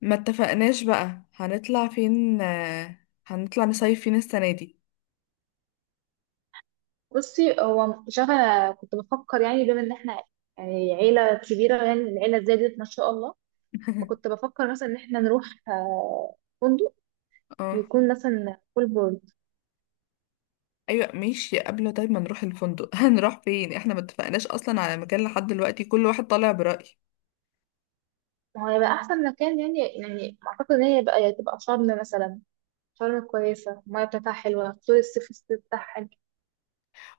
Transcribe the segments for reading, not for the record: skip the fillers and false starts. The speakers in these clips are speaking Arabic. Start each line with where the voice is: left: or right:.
left: ما اتفقناش بقى هنطلع فين، هنطلع نصيف فين السنة دي؟
right: بصي، هو مش عارفه. انا كنت بفكر يعني، بما ان احنا، يعني عيله كبيره يعني، العيله زادت ما شاء الله. فكنت بفكر مثلا ان احنا نروح فندق،
left: اه،
right: يكون مثلا فول بورد.
left: ايوه ماشي. قبل طيب، ما نروح الفندق. هنروح فين؟ احنا ما اتفقناش اصلا على مكان لحد دلوقتي، كل واحد طالع برأي.
right: ما هو هيبقى احسن مكان، يعني اعتقد ان هي بقى تبقى شرم مثلا. شرم كويسه، الميه بتاعتها حلوه، طول الصيف بتاعها حلو.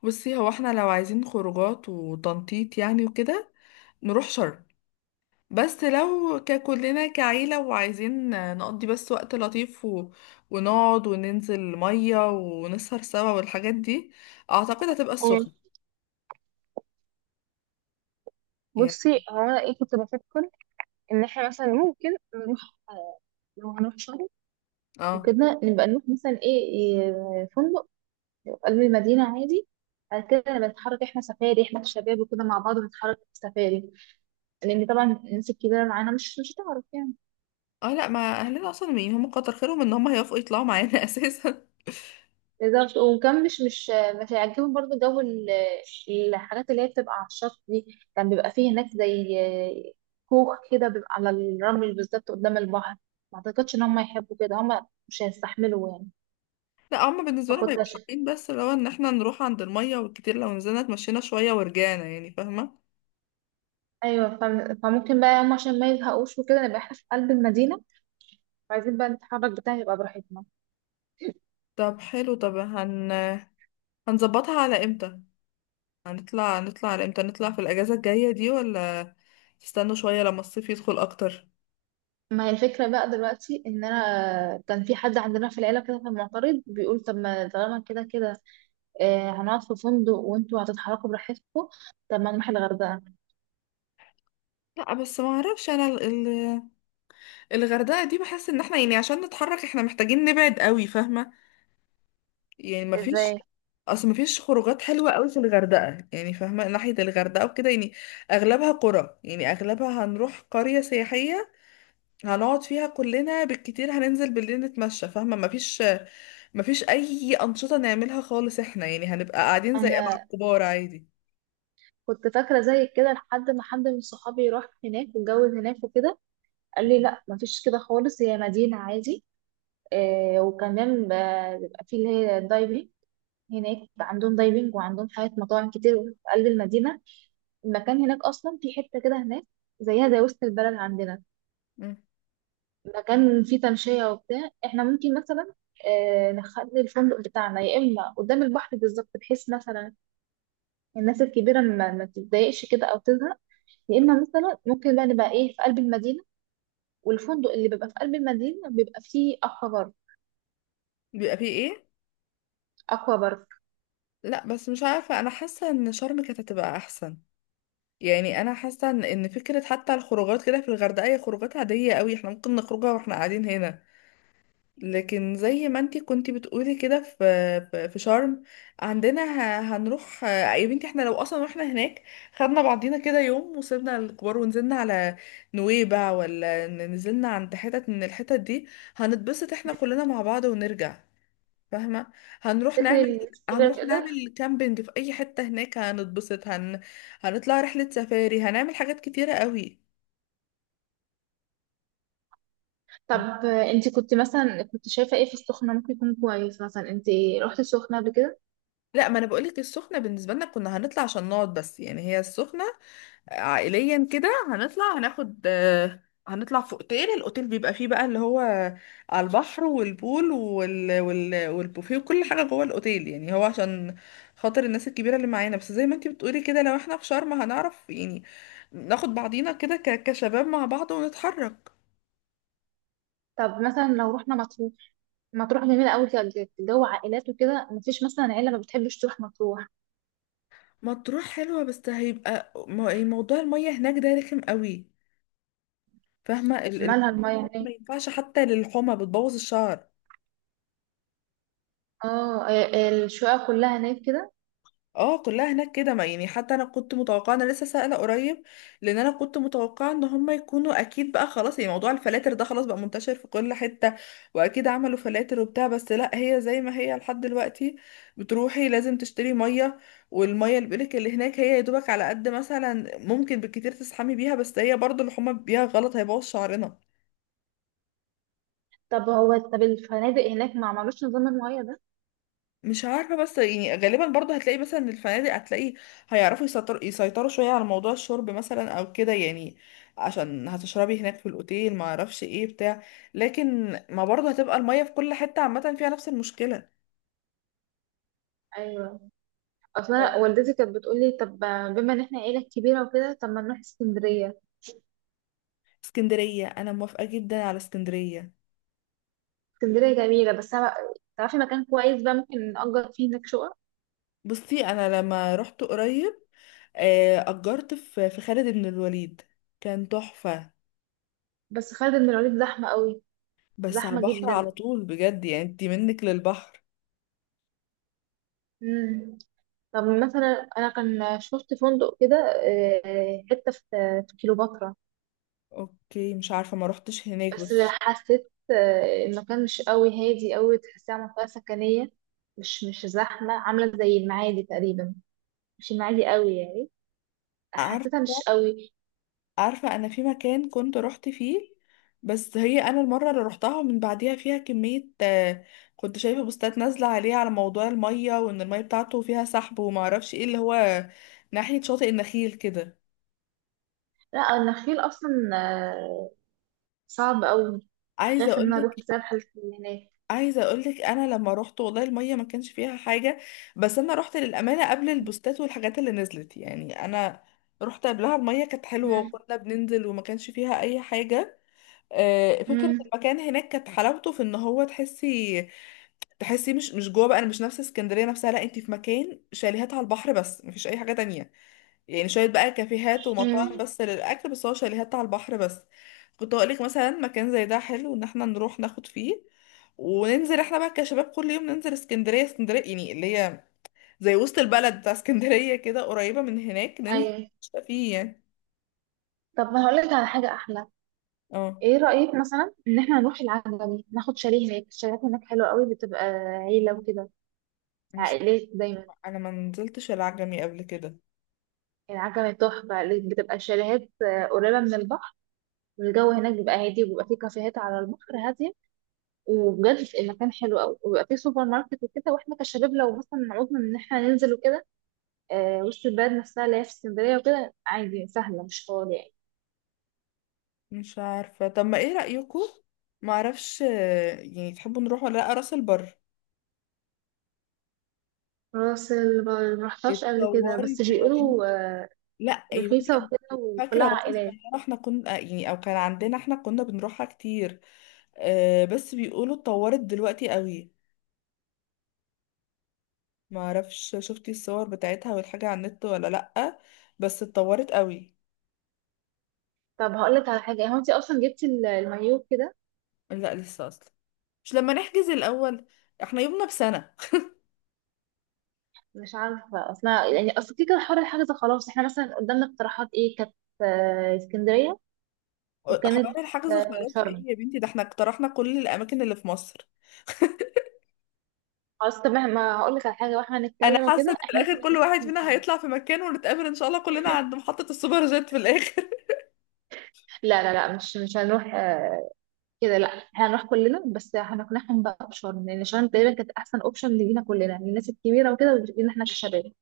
left: بصي، هو احنا لو عايزين خروجات وتنطيط يعني وكده نروح شرم، بس لو ككلنا كعيلة وعايزين نقضي بس وقت لطيف ونقعد وننزل مية ونسهر سوا والحاجات دي، اعتقد هتبقى
right: آه،
left: السخنة. يعني،
right: بصي، هو انا ايه كنت بفكر ان احنا مثلا ممكن نروح. لو هنروح شرم
left: اه،
right: وكده، نبقى نروح مثلا ايه إيه، فندق في قلب المدينة عادي. بعد كده أنا بنتحرك، احنا سفاري، احنا الشباب وكده مع بعض بنتحرك في سفاري، لأن طبعا الناس الكبيرة معانا مش هتعرف يعني.
left: اه، لا ما اهلنا اصلا يعني هم كتر خيرهم ان هم هيوافقوا يطلعوا معانا اساسا.
right: بالظبط. وكان مش هيعجبهم برضه جو الحاجات اللي هي بتبقى على الشط دي. كان بيبقى فيه هناك زي كوخ كده، بيبقى على الرمل بالظبط قدام البحر. ما أعتقدش إن هم يحبوا كده، هم مش هيستحملوا يعني.
left: لا هم بالنسبه لهم
right: فكنت
left: هيبقوا
right: عشان،
left: حابين، بس اللي هو ان احنا نروح عند الميه والكتير، لو نزلنا اتمشينا شويه ورجعنا، يعني فاهمه.
right: أيوة، فممكن بقى هم عشان ما يزهقوش وكده نبقى احنا في قلب المدينة، وعايزين بقى نتحرك بتاعي يبقى براحتنا.
left: طب حلو، طب هنظبطها على امتى؟ هنطلع، نطلع على امتى، نطلع في الاجازه الجايه دي ولا تستنوا شويه لما الصيف يدخل اكتر؟
right: ما هي الفكرة بقى دلوقتي إن أنا، كان في حد عندنا في العيلة كده كان معترض، بيقول: طب، ما طالما كده كده هنقعد في فندق وانتوا هتتحركوا براحتكم، طب ما نروح الغردقة.
left: لا بس ما اعرفش، انا الغردقه دي بحس ان احنا يعني عشان نتحرك احنا محتاجين نبعد قوي، فاهمه؟ يعني ما فيش،
right: ازاي؟
left: ما فيش خروجات حلوه قوي في الغردقه يعني، فاهمه ناحيه الغردقه وكده يعني اغلبها قرى، يعني اغلبها هنروح قريه سياحيه هنقعد فيها كلنا، بالكتير هننزل بالليل نتمشى، فاهمه ما فيش اي انشطه نعملها خالص، احنا يعني هنبقى قاعدين زي مع
right: أنا
left: الكبار عادي.
right: كنت فاكرة زي كده لحد ما حد من صحابي راح هناك واتجوز هناك وكده، قال لي: لا، مفيش كده خالص، هي مدينة عادي. وكمان بيبقى في اللي هي الدايفنج. هناك عندهم دايفنج، وعندهم حاجات، مطاعم كتير في قلب المدينة. المكان هناك أصلا، في حتة كده هناك زيها زي وسط البلد عندنا،
left: مم.
right: مكان فيه تمشية وبتاع. احنا ممكن مثلا نخلي الفندق بتاعنا يا اما قدام البحر بالظبط، بحيث مثلا الناس الكبيرة ما تتضايقش كده او تزهق، يا اما مثلا ممكن بقى نبقى ايه في قلب المدينة، والفندق اللي بيبقى في قلب المدينة بيبقى فيه اكوا بارك.
left: بيبقى فيه ايه؟
right: اكوا بارك.
left: لا بس مش عارفه، انا حاسه ان شرم كانت هتبقى احسن، يعني انا حاسه إن فكره حتى الخروجات كده في الغردقه هي خروجات عاديه قوي، احنا ممكن نخرجها واحنا قاعدين هنا. لكن زي ما انتي كنتي بتقولي كده، في شرم عندنا، هنروح يا بنتي، احنا لو اصلا رحنا هناك، خدنا بعضينا كده يوم وسيبنا الكبار ونزلنا على نويبع، ولا نزلنا عند حتت من الحتت دي، هنتبسط احنا كلنا مع بعض ونرجع، فاهمة؟ هنروح
right: تفتكر
left: نعمل،
right: الناس الكبيرة تقدر؟
left: كامبينج في اي حتة هناك، هنتبسط، هنطلع رحلة سفاري، هنعمل حاجات كتيرة قوي.
right: طب، انت كنت مثلا، كنت شايفة ايه في السخنة ممكن يكون كويس؟ مثلا انت رحت السخنة قبل كده؟
left: لا، ما انا بقولك السخنة بالنسبة لنا كنا هنطلع عشان نقعد بس، يعني هي السخنة عائليا كده هنطلع هناخد، هنطلع في اوتيل، الاوتيل بيبقى فيه بقى اللي هو على البحر، والبول والبوفيه وكل حاجة جوه الاوتيل، يعني هو عشان خاطر الناس الكبيرة اللي معانا، بس زي ما انتي بتقولي كده لو احنا في شرم هنعرف يعني ناخد بعضينا كده كشباب مع بعض ونتحرك.
right: طب مثلا لو رحنا مطروح، مطروح جميلة قوي كده، جو عائلات وكده، مفيش مثلا عيلة ما بتحبش تروح مطروح.
left: مطروح حلوة، بس هيبقى يعني موضوع المية هناك ده رخم قوي، فاهمة
right: مالها المية هناك؟
left: ما ينفعش حتى للحمى، بتبوظ الشعر.
right: اه، الشقق كلها هناك كده.
left: اه كلها هناك كده، ما يعني حتى انا كنت متوقعه، انا لسه سائله قريب، لان انا كنت متوقعه ان هم يكونوا اكيد بقى خلاص، يعني موضوع الفلاتر ده خلاص بقى منتشر في كل حته، واكيد عملوا فلاتر وبتاع، بس لا هي زي ما هي لحد دلوقتي، بتروحي لازم تشتري ميه، والميه اللي بيقولك اللي هناك هي يا دوبك على قد مثلا ممكن بالكتير تسحمي بيها، بس هي برضو اللي هما بيها غلط هيبوظ شعرنا.
right: طب الفنادق هناك ما عملوش نظام المية ده؟
left: مش عارفة، بس يعني غالبا برضه هتلاقي مثلا إن الفنادق هتلاقي هيعرفوا يسيطروا شوية على موضوع الشرب مثلا او كده، يعني عشان هتشربي هناك في الاوتيل، ما اعرفش ايه بتاع. لكن ما برضه هتبقى المية في كل حتة عامة فيها نفس المشكلة.
right: ايوه. اصلا
left: أيوة.
right: والدتي كانت بتقول لي: طب، بما ان احنا عيله كبيره وكده، طب ما نروح اسكندريه.
left: اسكندرية، انا موافقة جدا على اسكندرية.
right: اسكندريه جميله، بس تعرفي مكان كويس بقى ممكن نأجر فيه هناك شقق؟
left: بصي انا لما رحت قريب، اجرت في خالد بن الوليد، كان تحفة.
right: بس خالد بن الوليد زحمه قوي،
left: بس على
right: زحمه
left: البحر على
right: جدا.
left: طول بجد، يعني انتي منك للبحر.
right: امم. طب مثلا انا كان شفت فندق كده حته في كيلوباترا،
left: اوكي، مش عارفة ما روحتش هناك
right: بس
left: بس.
right: حسيت المكان مش قوي هادي، قوي تحسيها منطقة سكنية، مش زحمة، عاملة زي المعادي تقريبا، مش المعادي قوي يعني، حسيتها مش
left: عارفة،
right: قوي.
left: عارفة، أنا في مكان كنت رحت فيه، بس هي أنا المرة اللي رحتها من بعديها فيها كمية، كنت شايفة بوستات نازلة عليه على موضوع المية، وإن المية بتاعته فيها سحب ومعرفش إيه اللي هو، ناحية شاطئ النخيل كده.
right: لا، النخيل أصلا آه، صعب قوي،
left: عايزة
right: خايفة إن أنا أروح
left: أقولك،
right: بسبب الحالات اللي هناك.
left: عايزة أقولك، أنا لما روحت والله المية ما كانش فيها حاجة، بس أنا روحت للأمانة قبل البوستات والحاجات اللي نزلت، يعني أنا رحت قبلها المية كانت حلوة
right: مم.
left: وكنا بننزل وما كانش فيها أي حاجة. فكرة
right: مم.
left: المكان هناك كانت حلاوته في ان هو تحسي، تحسي مش جوه بقى، انا مش نفس اسكندرية نفسها، لا انت في مكان شاليهات على البحر بس مفيش اي حاجة تانية، يعني شوية بقى كافيهات
right: مم.
left: ومطاعم بس للاكل، بس هو شاليهات على البحر بس. كنت اقولك مثلا مكان زي ده حلو ان احنا نروح ناخد فيه وننزل احنا بقى كشباب، كل يوم ننزل اسكندرية، اسكندرية يعني اللي هي زي وسط البلد بتاع اسكندرية كده قريبة من هناك، ننزل
right: أيوة.
left: نشتاق فيه يعني.
right: طب ما هقولك على حاجة أحلى.
left: اه،
right: ايه رأيك مثلا ان احنا نروح العجمي، ناخد شاليه هناك؟ الشاليهات هناك حلوة قوي، بتبقى عيلة وكده،
left: مش،
right: عائلات دايما.
left: انا ما نزلتش العجمي قبل كده.
right: العجمي تحفة، اللي بتبقى شاليهات قريبة من البحر. الجو هناك بيبقى هادي، وبيبقى فيه كافيهات على البحر هادية، وبجد المكان حلو قوي، وبيبقى فيه سوبر ماركت وكده. واحنا كشباب لو مثلا عوزنا ان احنا ننزل وكده، وسط البلد نفسها اللي هي في اسكندرية وكده عادي سهلة، مش طوال يعني.
left: مش عارفة، طب ما ايه رأيكم؟ معرفش، يعني تحبوا نروح ولا لأ راس البر؟
right: راس ال- ما رحتهاش قبل كده، بس
left: اتطورت يا
right: بيقولوا
left: بنتي، لا يا بنتي
right: رخيصة
left: انا
right: وكده
left: فاكرة
right: وكلها
left: وانا
right: عائلات.
left: صغيرة احنا كنا، يعني او كان عندنا احنا كنا بنروحها كتير، بس بيقولوا اتطورت دلوقتي قوي. معرفش شفتي الصور بتاعتها والحاجة على النت ولا لأ، بس اتطورت قوي.
right: طب هقولك على حاجة، هو انت اصلا جبتي المايوه كده؟
left: لا لسه اصلا، مش لما نحجز الأول، احنا يومنا بسنة.
right: مش عارفة أصلا يعني. أصل كده كده حوار الحجز خلاص. احنا مثلا قدامنا اقتراحات ايه كانت؟ اسكندرية،
left: حوار
right: وكانت
left: الحجز خلاص ايه
right: شرم.
left: يا بنتي، ده احنا اقترحنا كل الأماكن اللي في مصر.
right: خلاص، طب ما هقول لك على حاجة، واحنا
left: انا
right: هنتكلم
left: حاسه ان
right: وكده،
left: في
right: احنا
left: الاخر
right: مثلا
left: كل واحد
right: هنروح
left: فينا
right: شرم.
left: هيطلع في مكان، ونتقابل ان شاء الله كلنا عند محطه السوبر جيت في الاخر.
right: لا، لا، لا، مش هنروح كده. لا، احنا هنروح كلنا، بس هنقنعهم بقى بشرم، لأن شرم تقريبا كانت أحسن أوبشن لينا كلنا، للناس الكبيرة وكده ولينا احنا كشباب.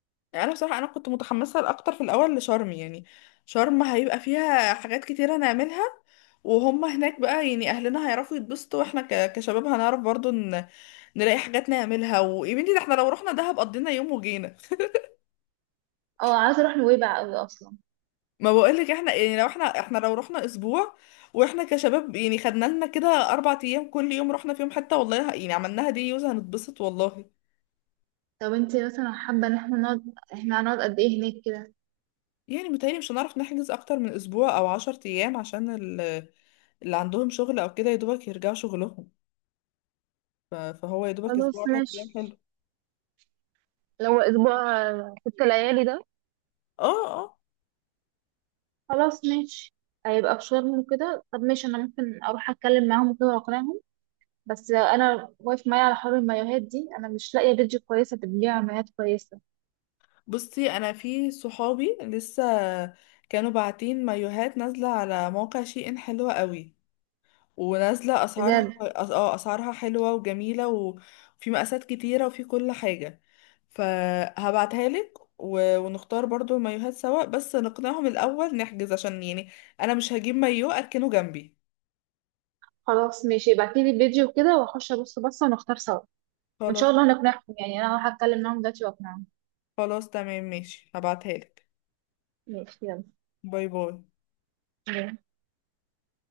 left: يعني انا بصراحه، انا كنت متحمسه اكتر في الاول لشرم، يعني شرم هيبقى فيها حاجات كتيره نعملها، وهم هناك بقى يعني اهلنا هيعرفوا يتبسطوا، واحنا كشباب هنعرف برضو نلاقي حاجات نعملها. ويا بنتي ده احنا لو رحنا دهب قضينا يوم وجينا،
right: اه، عايزة أروح نويبع أوي أصلا.
left: ما بقولك احنا يعني لو احنا رحنا اسبوع واحنا كشباب، يعني خدنا لنا كده 4 ايام كل يوم رحنا فيهم حته، والله يعني عملناها دي يوز هنتبسط والله.
right: طب انت مثلا حابة ان احنا نقعد، احنا هنقعد قد ايه هناك كده؟
left: يعني متهيألي مش هنعرف نحجز أكتر من أسبوع أو 10 أيام، عشان ال- اللي عندهم شغل أو كده يدوبك يرجعوا شغلهم، فهو يدوبك
right: خلاص
left: أسبوع عشر
right: ماشي،
left: أيام حلو.
right: لو اسبوع 6 ليالي ده.
left: اه، اه.
right: خلاص ماشي، هيبقى في شرم وكده. طب ماشي، انا ممكن اروح اتكلم معاهم وكده واقنعهم. بس انا واقف معايا على حوار المايوهات دي، انا مش لاقيه بيدج كويسه بتبيع مايوهات كويسه.
left: بصي أنا في صحابي لسه كانوا باعتين مايوهات نازلة على موقع شي إن، حلوة قوي ونازلة أسعارها،
right: بجد.
left: أسعارها حلوة وجميلة وفي مقاسات كتيرة وفي كل حاجة. فهبعتها لك ونختار برضو المايوهات سوا، بس نقنعهم الأول نحجز، عشان يعني أنا مش هجيب مايو أركنه جنبي.
right: خلاص ماشي، ابعتيلي البيدج وكده واخش ابص بصه ونختار سوا، وان
left: خلاص.
right: شاء الله نقنعهم. يعني انا هروح اتكلم معاهم دلوقتي واقنعهم.
left: خلاص تمام ماشي، هبعتها لك.
right: ماشي.
left: باي باي.
right: يلا.